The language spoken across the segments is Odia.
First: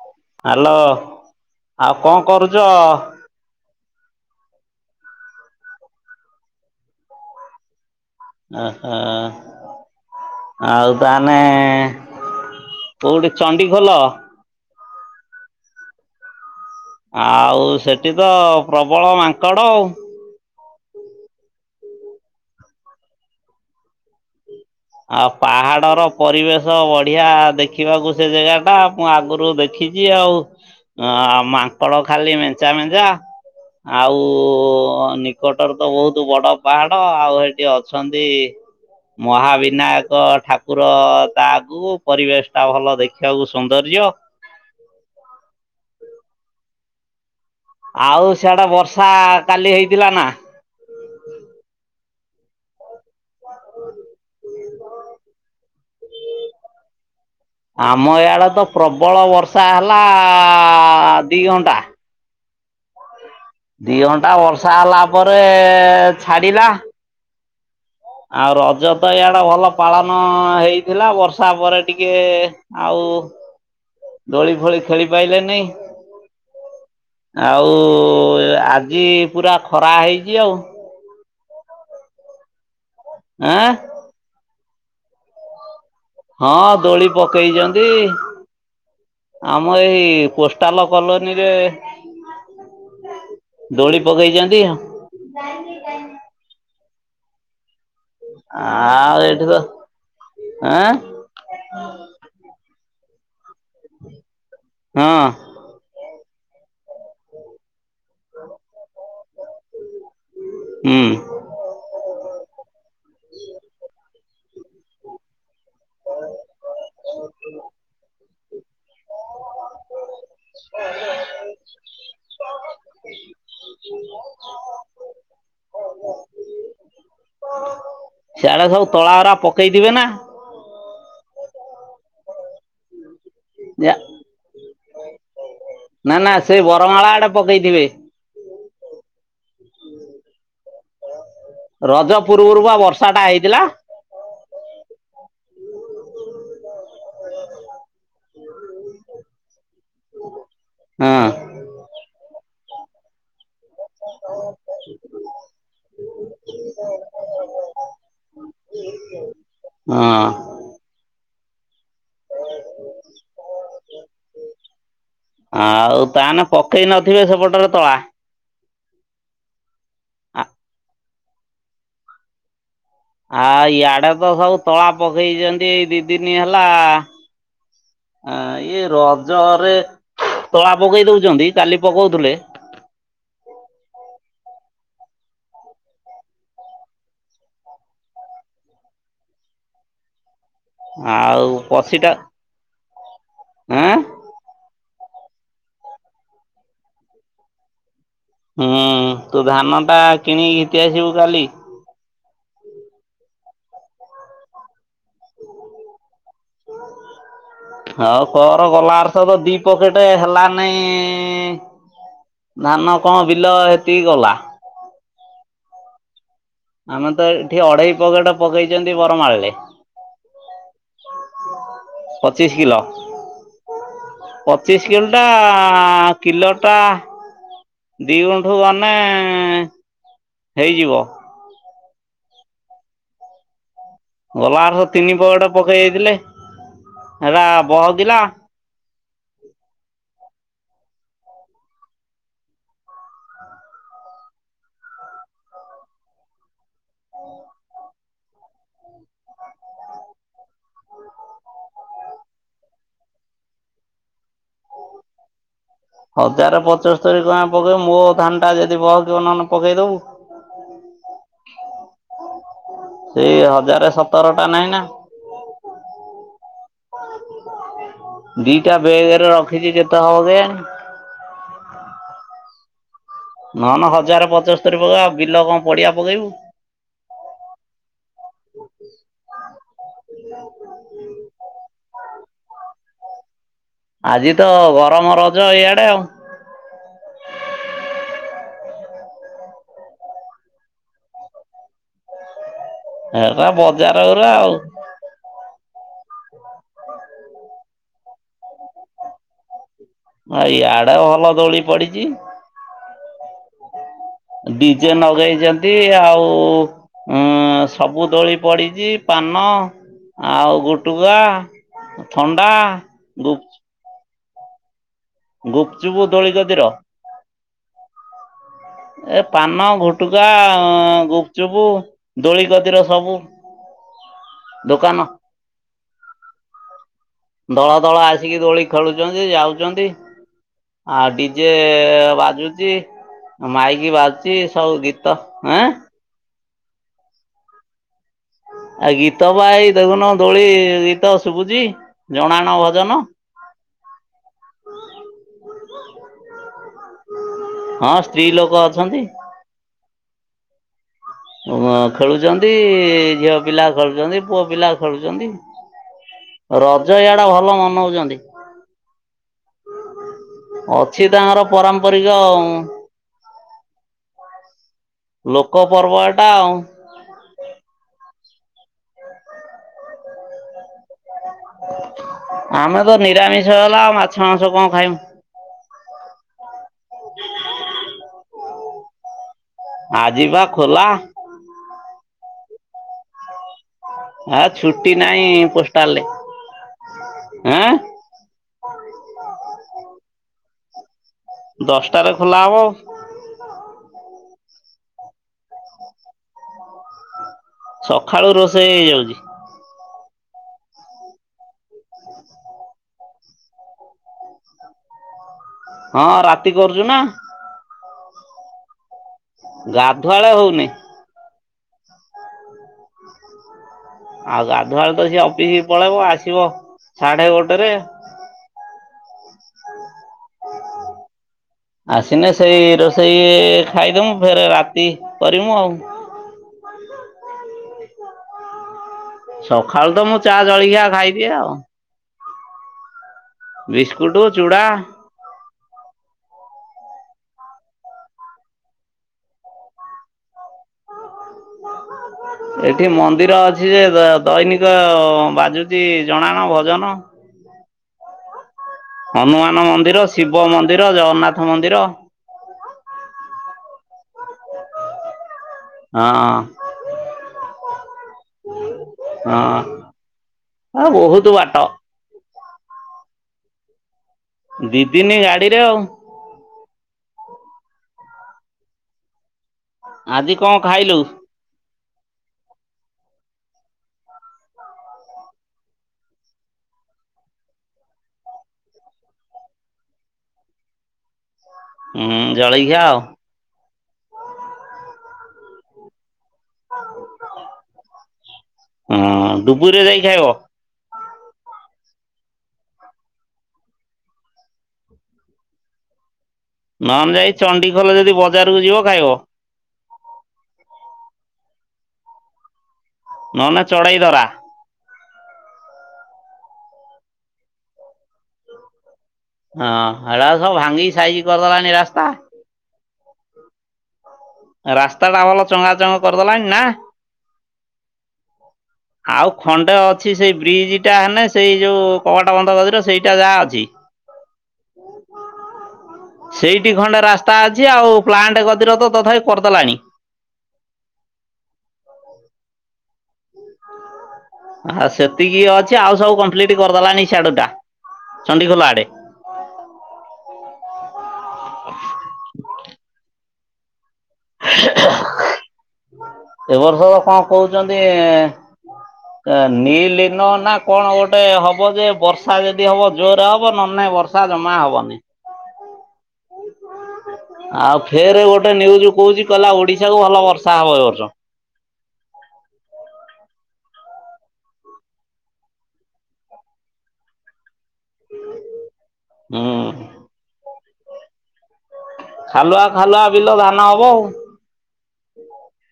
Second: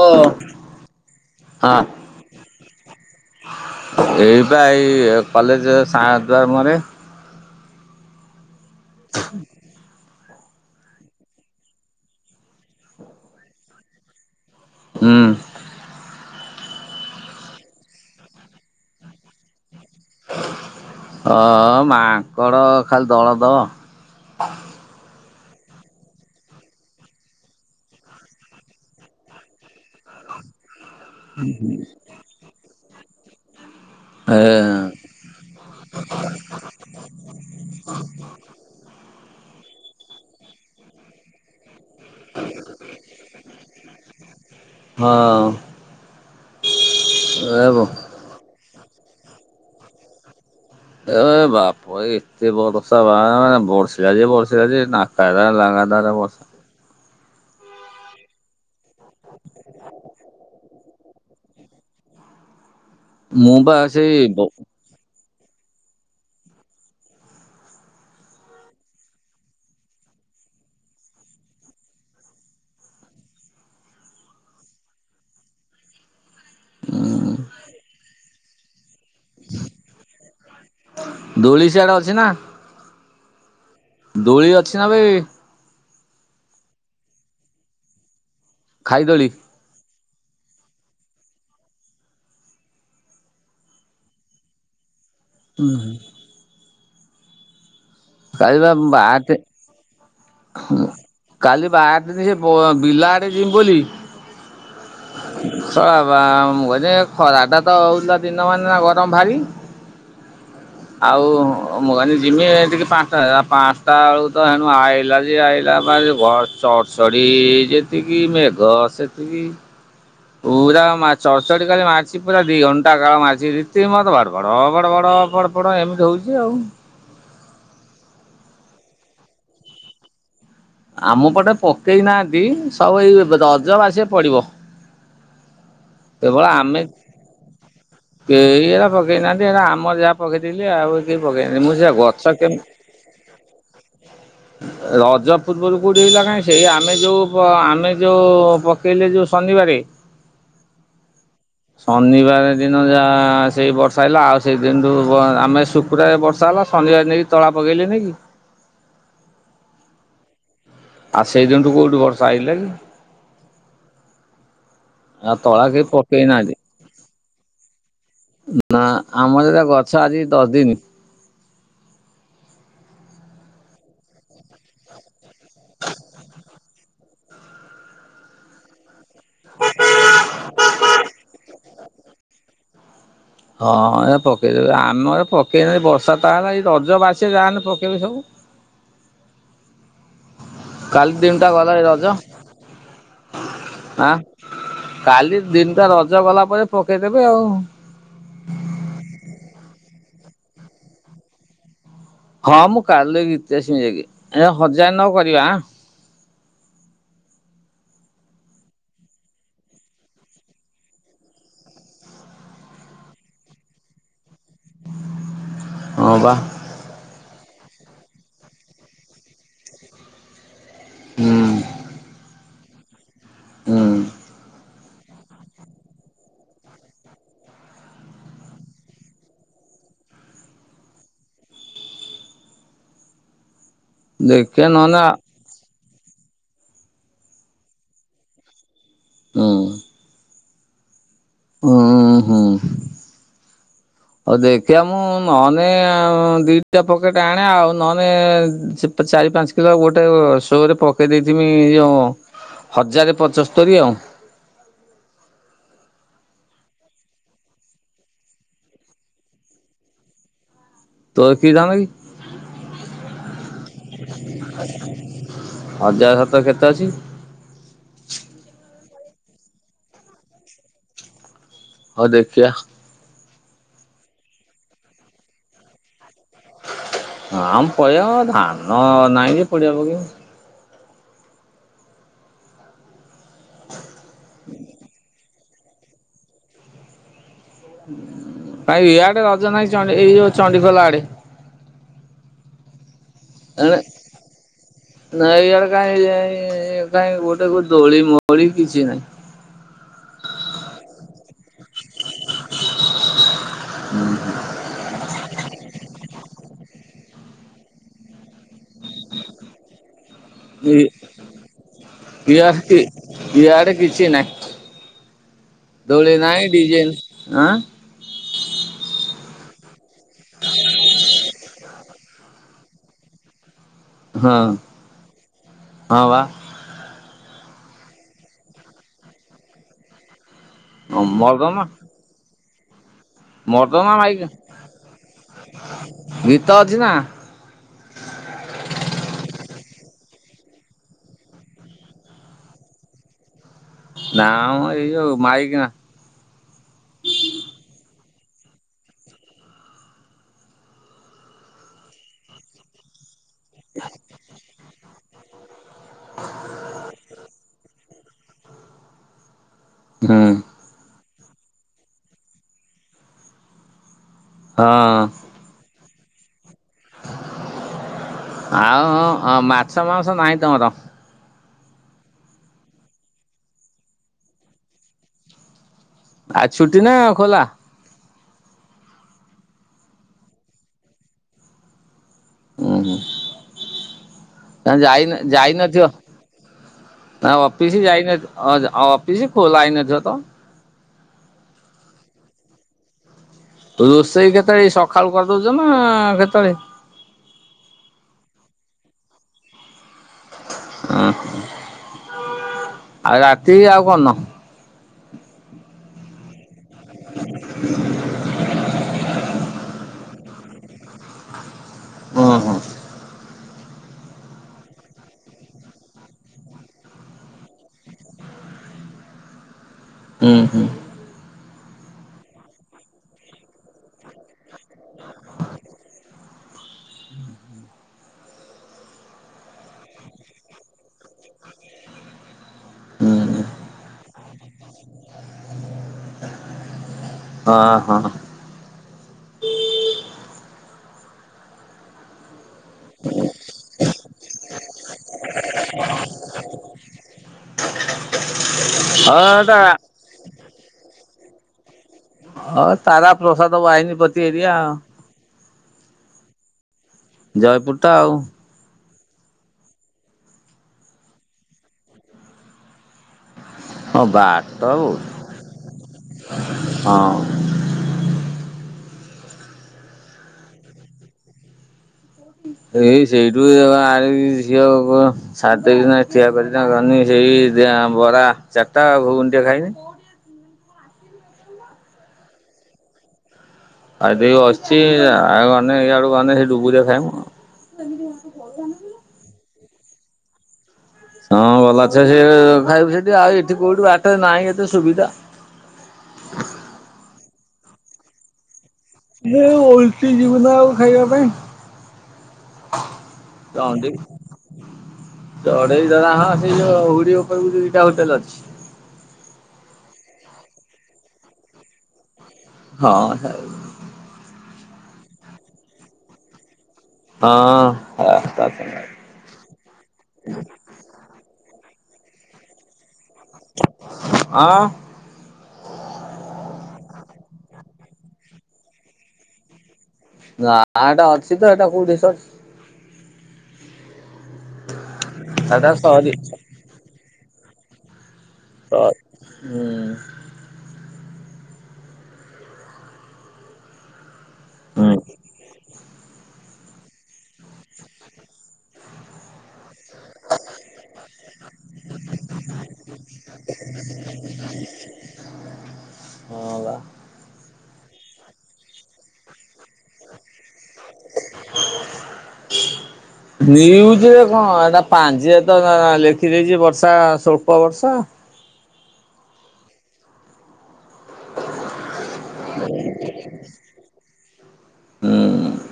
ଓ। ହାଲୋ, ହଁ ଆଉ କଁ କରୁଚ? ଏଇ ପା ଏଇ କଲେଜେ ସା ଦରମରେ। ଅ ହ। ଆଉ ତାହେନେ କୋଉଠି ଚଣ୍ଡିଖୋଲ? ହଁ। ଆଉ ସେଠି ତ ପ୍ରବଳ ମାଙ୍କଡ଼ ଉ। ହଁ ମାଙ୍କଡ଼ ଖାଲି ଦଳ ଦଳ। ଆଉ ପାହାଡ଼ର ପରିବେଶ ବଢ଼ିଆ ଦେଖିବାକୁ ସେ ଜେଗାଟା ମୁଁ ଆଗୁରୁ ଦେଖିଚି ଆଉ। ଅ ମାଙ୍କଡ଼ ଖାଲି ମେଞ୍ଚା ମେ ଯା ଆଉ ଏ ନିକଟରେ ତ ବୋହୁତ ବଡ଼ ପାହାଡ଼ ଆଉ ହେଠି ଅଛନ୍ତି ମହାବୀ ନାୟକ ଠାକୁର ତା ଆଗୁକୁ। ପରିବେଶଟା ଭଲ ଦେଖିବାକୁ ସୌନ୍ଦର୍ଯ୍ୟ। ହଁ ଏ ବୋ ଆଉ ସିଆଡ଼େ ବର୍ଷ୍ ଥା କାଲି ହେଇଥିଲା ନାଁ? ସେ ବରଷା ବା ହଁ ବର୍ଷିଲା ଯେ ବର୍ଷିଲା ଯେ ନାତାରା ଲଗାତାର ବର୍ଷା। ଆମ ଇଆଡ଼େ ତ ପ୍ରବଳ ବର୍ଷା ହେଲା ଦି ଘଣ୍ଟା। ମୁଁ ବା ଦି ସେଇ ଘଣ୍ଟା ବ ବର୍ଷା ହେଲା। ପରେ ଛାଡ଼ିଲା। ଆଉ ରଜ ତ ଇଆଡ଼େ ଭଲ ପାଳନ ହେଇଥିଲା ବର୍ଷା ପରେ ଟିକେ ଆଉ ଦୋଳି ଫୋଳି ଖେଳି ପାଇଲେନେଇ। ଆଉ ଏ ଏ ଆ ଜି ପୁରା ଖରା ହେଇଚି ଆଉ। ଦୋଳି ସିଆଡ଼େ ଅଛି ନାଁ? ଆଁ? ଛି ନାଁ ବେ? ହଁ ଦୋଳି ପକେଇଚନ୍ତି। ଖାଇ ଦୋଳି। ଆମର ଏଇ କୋଷ୍ଟାଲ କଲୋନୀରେ ଦୋଳି ପକେଇଛନ୍ତି [inaudible] କାଲି ବା ଆଉ ବାଟ ଏଠି ତ ଆଁ କାଲି ବାର ସେ ବିଲ ଆଡେ ବୋଲି ହଁ ଖରାପ ବ ମୁ କହିଲି ଖରା ଟା ତ ହଉଥିଲା ଦିନ ମାନ ଗରମ ଭାରି ହୁଁ ଆଉ ମୁ କହିନି ଯିମି ଟିକେ ପାଞ୍ଚଟା ଆଳୁ ତ ହେଣୁ ଆଏଲା ଯେ ଆଏଲା ଖାଲି ମ ଘର ଚଡ୍ ଚଡ଼ି ଯେତିକି ମେଘ୍ ଘ ସେତିକି ପୁରା ମା ଚଡଚଡି କାଲି ମାରିଚି ପୁରା ଦି ଘଣ୍ଟା କାଳ ମାରିଛି ରୀତି ମତ ଘଡ୍ ଘଡ ଘଡ ଫଡ ଫଡ ଏମିତି ହଉଛି ଆଉ ସିଆଡେ ସବୁ ତଳାରା ପକେଇଥିବେ ନା ଆମ ପଟେ ପକେଇ ନାଆନ୍ତି ସବୁ ଏଇ ରଜ ବାସି ପଡ଼ିବ ନା ନା ସେ ବରମାଳା ଆଡେ ପକେଇଥିବେ ସେଇ ହେରା ପକେଇନାହାନ୍ତି ଆମର ଯାହା ପକେଇଥିଲି ଆଉ ପକେଇନି ମୁଁ ସେ ରଜ ଗଛ କେନ ପୂର୍ବରୁ ବା ବର୍ଷାଟା ହେଇଥିଲା ରଜ ପୂର୍ବରୁ କୋଉଠି କିନା କାଇଁ ସେଇ ଆମେ ଯୋଉ ପ ଆମେ ଯୋଉ ପକେଇଲେ ଯୋଉ ଶନିବାରେ ହଁ ଶନିବାରେ ଦିନ ଯାହା ସେଇ ବର୍ଷା ହେଲା ଆଉ ସେଇଦିନଠୁ ଆମେ ଶୁକ୍ରବାରେ ବର୍ଷା ହେଲା ଶନିବାରେ ନେଇକି ତଳା ପକେଇଲିନିକି ହଁ। ଆଉ ସେଇ ଦିନଠୁ କୋଉଠୁ ତୁ ବର୍ଷା ଆଇଲା କି? ଆଉ ତଳା କେହି ଆଉ ପକେଇ ତା ନା ନାହାନ୍ତି ପକେଇ ନ ଥିବେ ସେପଟରେ ତଳା ନା ଆମର ଏରା ଗ ଆଚ୍ଛା ଆଜିକି ଦଶ ଦିନି ଆ ଇଆଡେ ତ ସବୁ ତଳା ପକ ହେଇଚନ୍ତି ଏଇ ଦି ଦିନିଆ ହେଲା ଆଁ ଇଏ ରଜରେ ତଳା ପକେଇ ଦଉଚନ୍ତି କାଲି ପକଉଥିଲେ। ହଁ ଏ ପକେଇଦେବି ଆମର ପକେଇଲେ ବର୍ଷା ତା ଲାଗି ରଜ ବାସି ଯାହେନେ ପକେଇବେ ସବୁ। କାଲି ଆଉ ଦିନଟା ଗଲାରେ ପଶିଟା ରଜ ଆଁ କାଲି ଦିନଟା ରଜ ଗଲା ପରେ ପକେଇଦେବେ ଆଉ। ହଁ ତୁ ଧାନ ଟା କିଣିକି ଘିତି ଆସିବୁ କାଲି? ହଁ ମୁଁ କାଲି ଘିତି ଆସିବି ଯାଇକି ଏଟା ହଜାରେ ନଅ କରିବା ଆଁ। ହଁ କର ଗଲାର୍ଷ ତ ଦିଇ ପକେଟ ହେଲାନାଇ ଧାନ କଣ ବିଲ ହେତିକି ଗଲା ହଁ ପା। ଆମେ ତ ଏଠି ଅଢେଇ ପକେଟ ପକେଇଛନ୍ତି ବରମାଳରେ ହୁଁ [inaudible] ହ ଶିଖିଲ ହୁଁ। ଶ ଗୁଣ୍ଟା କିଲୋଟା ଦିଇ ଗୁଣ୍ଠୁ ଗନେ ହେଇଯିବ। ଗଲା ଦେଖିଆ ବର୍ଷ ନହେଲେ ଆ ତିନି ପଡେ ପକେଇ ଯାଇ ଥିଲେ ହେରା ବହକିଲା। ହଁ। ହୁଁ ହୁଁ ଆଉ ଦେଖିବା ମୁଁ ନହଲେ ଦିଟା ପକେଟ ଆଣ ଆଉ ନହଲେ ଚାରି ପାଞ୍ଚ କିଲୋ ଗୋଟେ ସୋରେ ପକେଇ ଦେଇଥମିଉ ହଜାରେ ପଚସ୍ତର ଆଉ ହଜାର ପଚସ୍ତୋରୀ ଟଙ୍କା ପକେଇବ ମୋଉ ଧାନ ଟା ଯଦି ବହକିବ ନହେଲେ ପକେଇଦବୁ ତୋ କି ଧାନ କି? ସେଇ ହଜାର ସତରଟା ନାହିଁ ନା ହଜାର ସତର କେତେ ଅଛି ଦିଇଟା ବେଗରେ ରଖିଚି କେତେ ହେବ କେୟାନି ହଉ ଦେଖିବା ନ ନହନେ ହଜାର ପଚସ୍ତରୀ ପକେଇବା ବିଲ କଣ ପଡିଆ ପକେଇବୁ ହଁ ଆମ ପଳେଇଆ ଧାନ ନହିଁ ଯେ ପଡ଼ିଆ ପକେଇବି। ର ଇଆଡ଼େ ଆଉ ଭାଇ ଇଆଡେ ରଜ ନାହିଁ ଏଇ ଯୋଉ ଚଣ୍ଡି ଚଣ୍ଡିଖୋଲ ଆଡେ ହେଟ ଏଣେ ବଜାରୁରା ଆଉ କଁ କାଇଁ ଗୋଟେ ଦୋଳି ମୋଳି କିଛି ନହିଁ। ଭ ଇ ଆଡେ ଭଲ ଦୋଳି ପଡିଛି ହୁଁ। ଡିଜେ ଲଗେଇଛନ୍ତି ଆଉ ଉ ସବୁ ଦୋଳି ପଡିଛି ପାନ ଆଉ ଗୁଟୁକା ଥଣ୍ଡା ଡ ଗୁପ୍ କି ଆଡେ କିଛି ନା [unintelligible] ଗୁପଚୁପୁ ଧୋଳିଗଦିର ଡିଜେ ଆଁ ଏ ପାନ ଫୁଟୁକା ଗୁପଚୁପୁ ଦୋଳିିକତିର ସବୁ ହଁ ଦୋକାନ ହଁ ବା ଦଳ ଦଳ ଆସିକି ଦୋଳି ଖେଳୁଛନ୍ତି ଯାଉଛନ୍ତି। ହଁ ଡିଜେ ମର୍ଦମା ବାଜୁ ଯେ। ମର୍ଦମା ମାଇକି ମାଇକ ବାଜୁଚ ସବୁ ଗୀତ ଆଁ। [inaudible] ଆ ଗୀତ ବା ଏଇ ଦେଖୁନୁ ଦୋଳିଗୀତ ଶୁଭୁଛି। ଜଣାଣ ଭଜନ। ନା ଏଇ ମାଇକ ନା। ହଁ ସ୍ତ୍ରୀ ଲୋକ ଅଛନ୍ତି। ଖେଳୁଛନ୍ତି ଝିଅ। ପିଲା ଖେୁଛନ୍ତି ପୁଅପିଲା ଖେଳୁଛନ୍ତି। ରଜ ଇଆଡା ଭଲ ମନଉଛନ୍ତି। ହଁ। ସିଏ ତାଙ୍କର ପରମ୍ପରିକ। ହଁ। ପର୍ବଟା ଆଉ। ଆଉ ହଁ ମାଛ ମାଂସ ନାହିଁ ତମର। ଆମେ ତ ନିରାମିଷ ହେଲା ଆଉ ମାଛ ମାଂସ କଣ ଖାଇବୁ? ଆଉ ଛୁଟି ନା ଖୋଲା। ଆଜି ପା ଖୋଲା। ଓୁ୍ଁ ଆ ହୁଁ। ଛୁଟି ଯାଇ ନାହିଁ ଯାଇନଥିବ ପୋଷ୍ଟାଲରେ ତା ଆଁ ଅଫିସି ଯାଇନଥିଅ ଅଫିସି। ହ ଲାଇନଛ ତ [unintelligible] ଦଶଟାରେ ଖୋଲା ହବ ହ। ତୁ ରୋଷେଇ କେତେବେଳେ ସକାଳୁ କରିଦଉଛୁ ନା କେତେଳେ। ସକାଳୁ ରୋଷେଇ ହେଇଯାଉଛି। ହଁ ଆଉ ରାତି ଆଉ କରୁନ। ହଁ ରାତି। ତି କରୁଛୁ ନା। ଗାଧୁଆଳେ ହଉନି। ଓ ହଁ। ଆଉ ଗାଧୁଆଳୋ ତ ସେ ଅଫିସ ପଳେଇବ ଆସିବ ସାଢେ ଗୋଟେରେ। ହୁଁ ହୁଁ। ଆସନେ ସେଇ ରୋଷେଇ ଖାଇଦମୁ ଫେରେ ରାତି କରିମୁ ଆଉ। ସକାଳୁ ତ ମୁଁ ଚା ଜଳଖିଆ ଖାଇଦିଏ ଆଉ। ହୁଁ ହୁଁ ବିସ୍କୁଟୁ ଚୁଡ଼ା। ହଁ ହଁ। ଏଠି ମନ୍ଦିର ଅଛି ଯେ ଦୈନିକ ବାଜୁଛି ଜଣାଣ, ଭଜନ। ହଁ ଏଟା ହନୁମାନ ମନ୍ଦିର, ଶିବ। ଶିବ ମନ୍ଦିର, ଜଗନ୍ନାଥ ମନ୍ଦିର। ହଁ ତାରାପ୍ରସାଦ ବାହିନୀପତି ଏରିଆ। ହଁ। ଜୟପୁର ତ ଆଉ। ହଁ ଆ ବହୁତ ବାଟ। ହଁ ବାଟ ଦି ବହୁତ ଦିନି ଗାଡିରେ ଆଉ ହଁ। ଆଜି କଣ ଖାଇଲୁ? ଏଇ ସେଇଠୁ ଆ ଝିଅି ଦିନ ଠିଆ କରିିନନ ସେଇ ବରା ଚାରିଟା ଭୁଗୁନ ଟେ ଖାଇନି [unintelligible] ହୁଁ ଜଳେଇଖିଆ ଆଉ ଆଦି [unintelligible] ବସିଛି ଆେ ଇଆଡ ଗେ ସେଠ ଡୁବୁରିରେ ଖାଇମୁଁ ଆଉ [inaudible] ଧୁପୁରିରେ ଯାଇ ଖାଇବ ହଁ ଭଲ ଅଛ ସେ ଖାଇବୁ ସେଇଠି। ଆଉ ଏଠି କୋଉଠି ବାଟରେ ନାହିଁ ଏତେ ସୁବିଧା। ନହେ ଯାଇ ଚଣ୍ଡିଖୋଲ ଯଦି ବଜାରକୁ ଯିବ। ଖାଇବ ଏ ଓଲଚ ଯିବୁନା ଆଉ ଖାଇବା ପାଇଁ। ନହ ନା ଚଣ୍ଡେଇ ଚଢେଇ ଧରା ଚଢେଇ ଧରା ହଁ ସେଇ ଯ ହୁଡି ଉପରକୁ ଦ ଦିଟା ହୋଟେଲ ଅଛି। ହଁ ଏଟା ସବ ଭାଙ୍ଗି ସାଇଜି କରିଦେଲାଣି ରାସ୍ତା। ହଁ। ରାସ୍ତା ଟା ଭଲ ଚଙ୍ଗାଚଙ୍ଗ କରିଦେଲାଣି ନା। ହଁ ତା ସାଙ୍ଗରେ ଆଉ ଖଣ୍ଡେ ଅଛି। ସେଇ ବ୍ରିଜ ଟା ହେଲେ ସେଇ ଯୋଉ କବାଟ ବନ୍ଧ ଗଦରେ ସେଇ ଟା ଯାହା ଅଛି। ହଁ ସେଇଠି ଖଣ୍ଡେ ରାସ୍ତା ଅଛି। ଆଉ ପ୍ଲାଣ୍ଟ ଗଦିର ତ ତଥାପି କରିଦେଲାଣି। ନା ଏଟା ଅଛି ତ ଏଟା କୋଉଠି ସଛି। ହ ସେତିକି ଏଟା ଅଛି ଆଉ ସରି ସବୁ କମ୍ପ୍ଲିଟି କରିଦେଲାଣିି ଛାଡୁ ଟା। ଚଣ୍ଡିଖୋଲ ଆଡେ। ହୁଁ ହୁଁ। [inaudible] ହୁଁ। [inaudible] ଏ ବର୍ଷ ତ କଣ କହୁଛନ୍ତି ନିଲ୍ ପେନ ନା କଣ ଗୋଟେ ହବ ଯେ ବର୍ଷା ଯଦି ହବ ଜୋରରେ ହବ ନ ନେ ବର୍ଷା ଜମା ହବନି। ହଁ ବା। ଆଉ ଫେରେ ଗୋ ନ୍ୟୁଜୁ କହୁଛି କହିଲା ଓଡିଶା କୁ ଭଲ ବର୍ଷା ହବ ଏଇ ବର୍ଷ। ନିୟୁଜ ରେ କଣ ଏ ପାଞ୍ଜିଆ ତ ଲେଖିଦେଇଛି ବର୍ଷା ସ୍ୱଳ୍ପ ବର୍ଷ। ହୁଁ। [inaudible] ଖାଲୁଆ ଖାଲୁଆ ବିଲ ଧାନ ହବ ଆଉ।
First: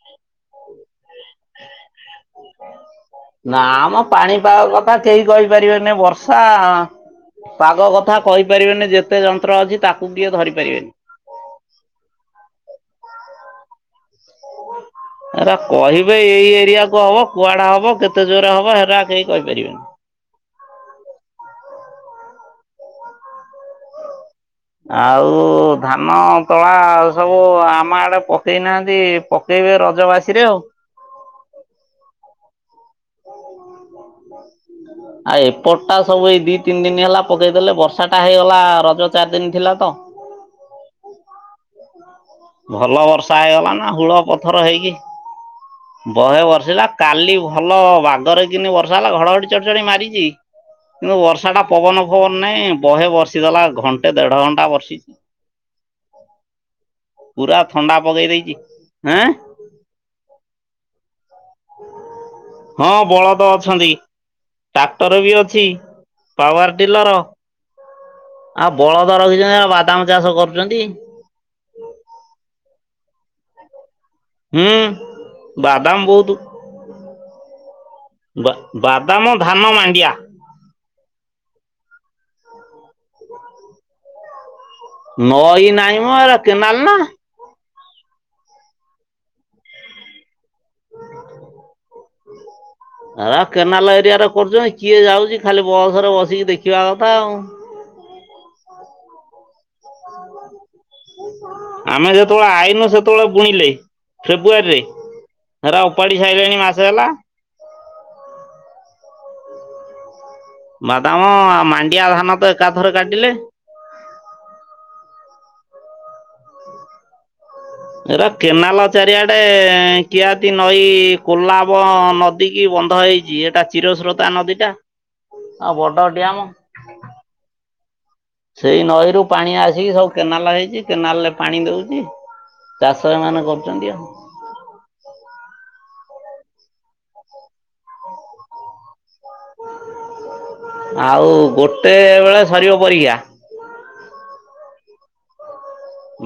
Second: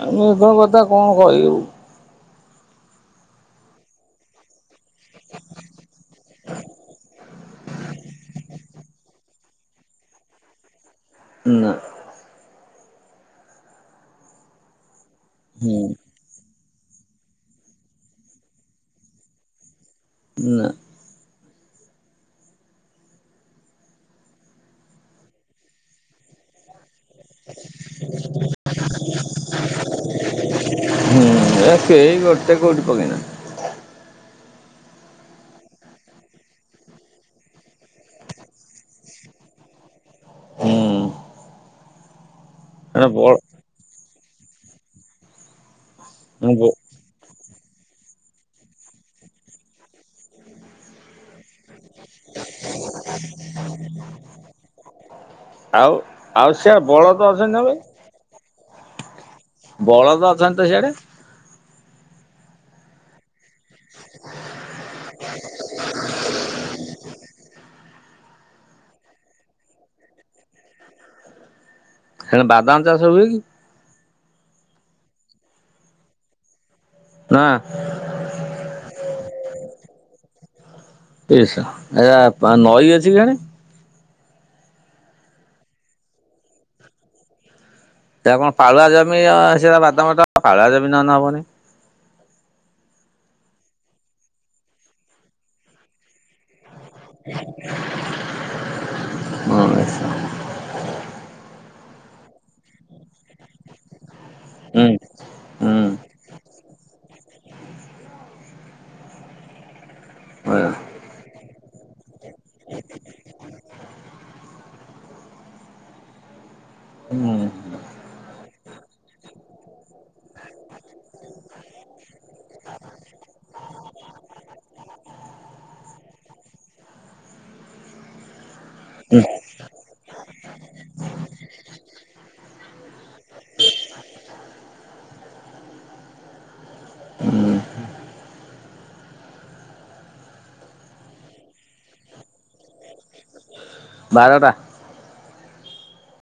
ହୁଁ ମେଘ କଥା କଣ କହିବୁ। ନା ମ ପାଣିପାଗ କ କେହି କହିପାରିବେନି ବର୍ଷା ପାଗ କଥା କହିପାରିବେନି। ଯେତେ କେତେ ଯନ୍ତ୍ର ଅଛି ତାକୁ ବି ଧରି ପାରିବେନି। ନା। ଏରା ହୁଁ। କହିବେ ଏଇ ଏଇ ଆକୁ ହବ କୁଆଡେ ହବ କେତେ ଜୋରରେ ହବ ହେରା କେହି କହିପାରିବେନି। ନା। ଆଉ ଧାନ ତଳା ସବୁ ଆମ ଆଡେ ପକେଇ ନାହାଁନ୍ତି। ପକେଇବେ ରଜ ବାସିରେ ଆଉ। ହୁଁ ଏ କେହି ଗୋଟେ କଉଠି ପକେନା ଆଉ ଏପଟ ଟା ସବୁ ଏଇ ଦି ତିନି ଦିନ ହେଲା ପକେଇଦେଲେ ବର୍ଷା ଟା ହେଇଗଲା ରଜ ଚାରି ଦିନ ଥିଲା ତ। ହୁଁ। ଭଲ ଏଟା ବଡ ବର୍ଷା ହେଇଗଲା ନା ହୁଳ ପଥର ହେଇକି ବହେ ବ ବର୍ଷିଲା କାଲି ଭଲ ବାଘରେ କିିନି ବର୍ଷା ହେଲା ଘଡଘଡି ଚଡଚଡି ମାରିଛି କିନ୍ତୁ ବର୍ଷା ଟା ପବନ ଫବନ ନାଇଁ ବହେ ବର୍ଷିଦେଲା ଘଣ୍ଟେ ଦେଢ ଘଣ୍ଟା ବର୍ଷିଛି। ଆଉ ଆଉ ସିଆଡେ ବଳଦ ଅଛନ୍ତି ପୁରା ନା ବେ ଥଣ୍ଡା ପକେଇ ଦେଇଚି। ଏଁ ବଳଦ ଅଛନ୍ତି ତ ସିଆଡେ ହଁ ବଳଦ ଅ ଅଛନ୍ତି ଟ୍ରାକ୍ଟର ବି ଅଛି ପାୱାର ଡିଲର ଆ ବଳଦ ରହିଛନ୍ତି ବାଦାମ ଚାଷ କରୁଛନ୍ତି। ହେ ବାଦାମ ଚାଷ ହୁଏ କି? ହୁଁ ବାଦାମ ବହୁତୁ। ନା ବା ବାଦାମ ଧାନ ମାଣ୍ଡିଆ। ଏଶା ଏଆ ନଈ ଅଛି କିଜାଣି ନଈ ନାହିଁ ମଁ ଏରା କେନାଲ ନା। ସେଟା କଣ ପାଳୁଆ ଜମି ସେଟା ବାଦାମ ଟା ପାଳୁଆ ଜମି ନହେଲେ ହବନି। ଆ କେନାଲ ଏରିଆରେ କରୁଛନ୍ତି କିଏ ଯାଉଛି ଖାଲି ବସରେ ବଶି ଟିକେ ଦେଖିବା କଥା ଆଉ ହଁଇସା ଆମେ ଯେତେବେଳେ ଆଇନୁ ସେତେବେଳେ ବୁଣିଲେ। ଫେବୃଆରୀ ରେ ହେରା ଓପାଡି ସାରିଲେଣି ମାସେ ହେଲା। ବାଦାମ ଆ ମା ୟା ଧାନ ଏକା ଥରେ କାଟିଲେ ହୁଁ। ଏରା କେନାଲ ଚାରିଆଡେ କିଆତି ନଈ କୋଲାବ ନଦୀ କି ବନ୍ଧ ହେଇଛି ଏଟା ଚିରସ୍ରୋତା ନଦୀ ଟା ଆଉ ବଡ ଡ୍ୟାମ ସେଇ ନଈରୁ ପାଣି ଆସିକି ସବୁ କେନାଲ୍ ହେଇଚି, କେନାଲ୍ ରେ ପାଣି ଦଉଚି, ଚାଷ ଏମାନେ କରୁଚନ୍ତି ଆଉ। ଉଁ, ହୁଁ, ଆଉ ଗୋଟେ ବେଳେ ସରିବ ପରୀକ୍ଷା। ବାରଟା।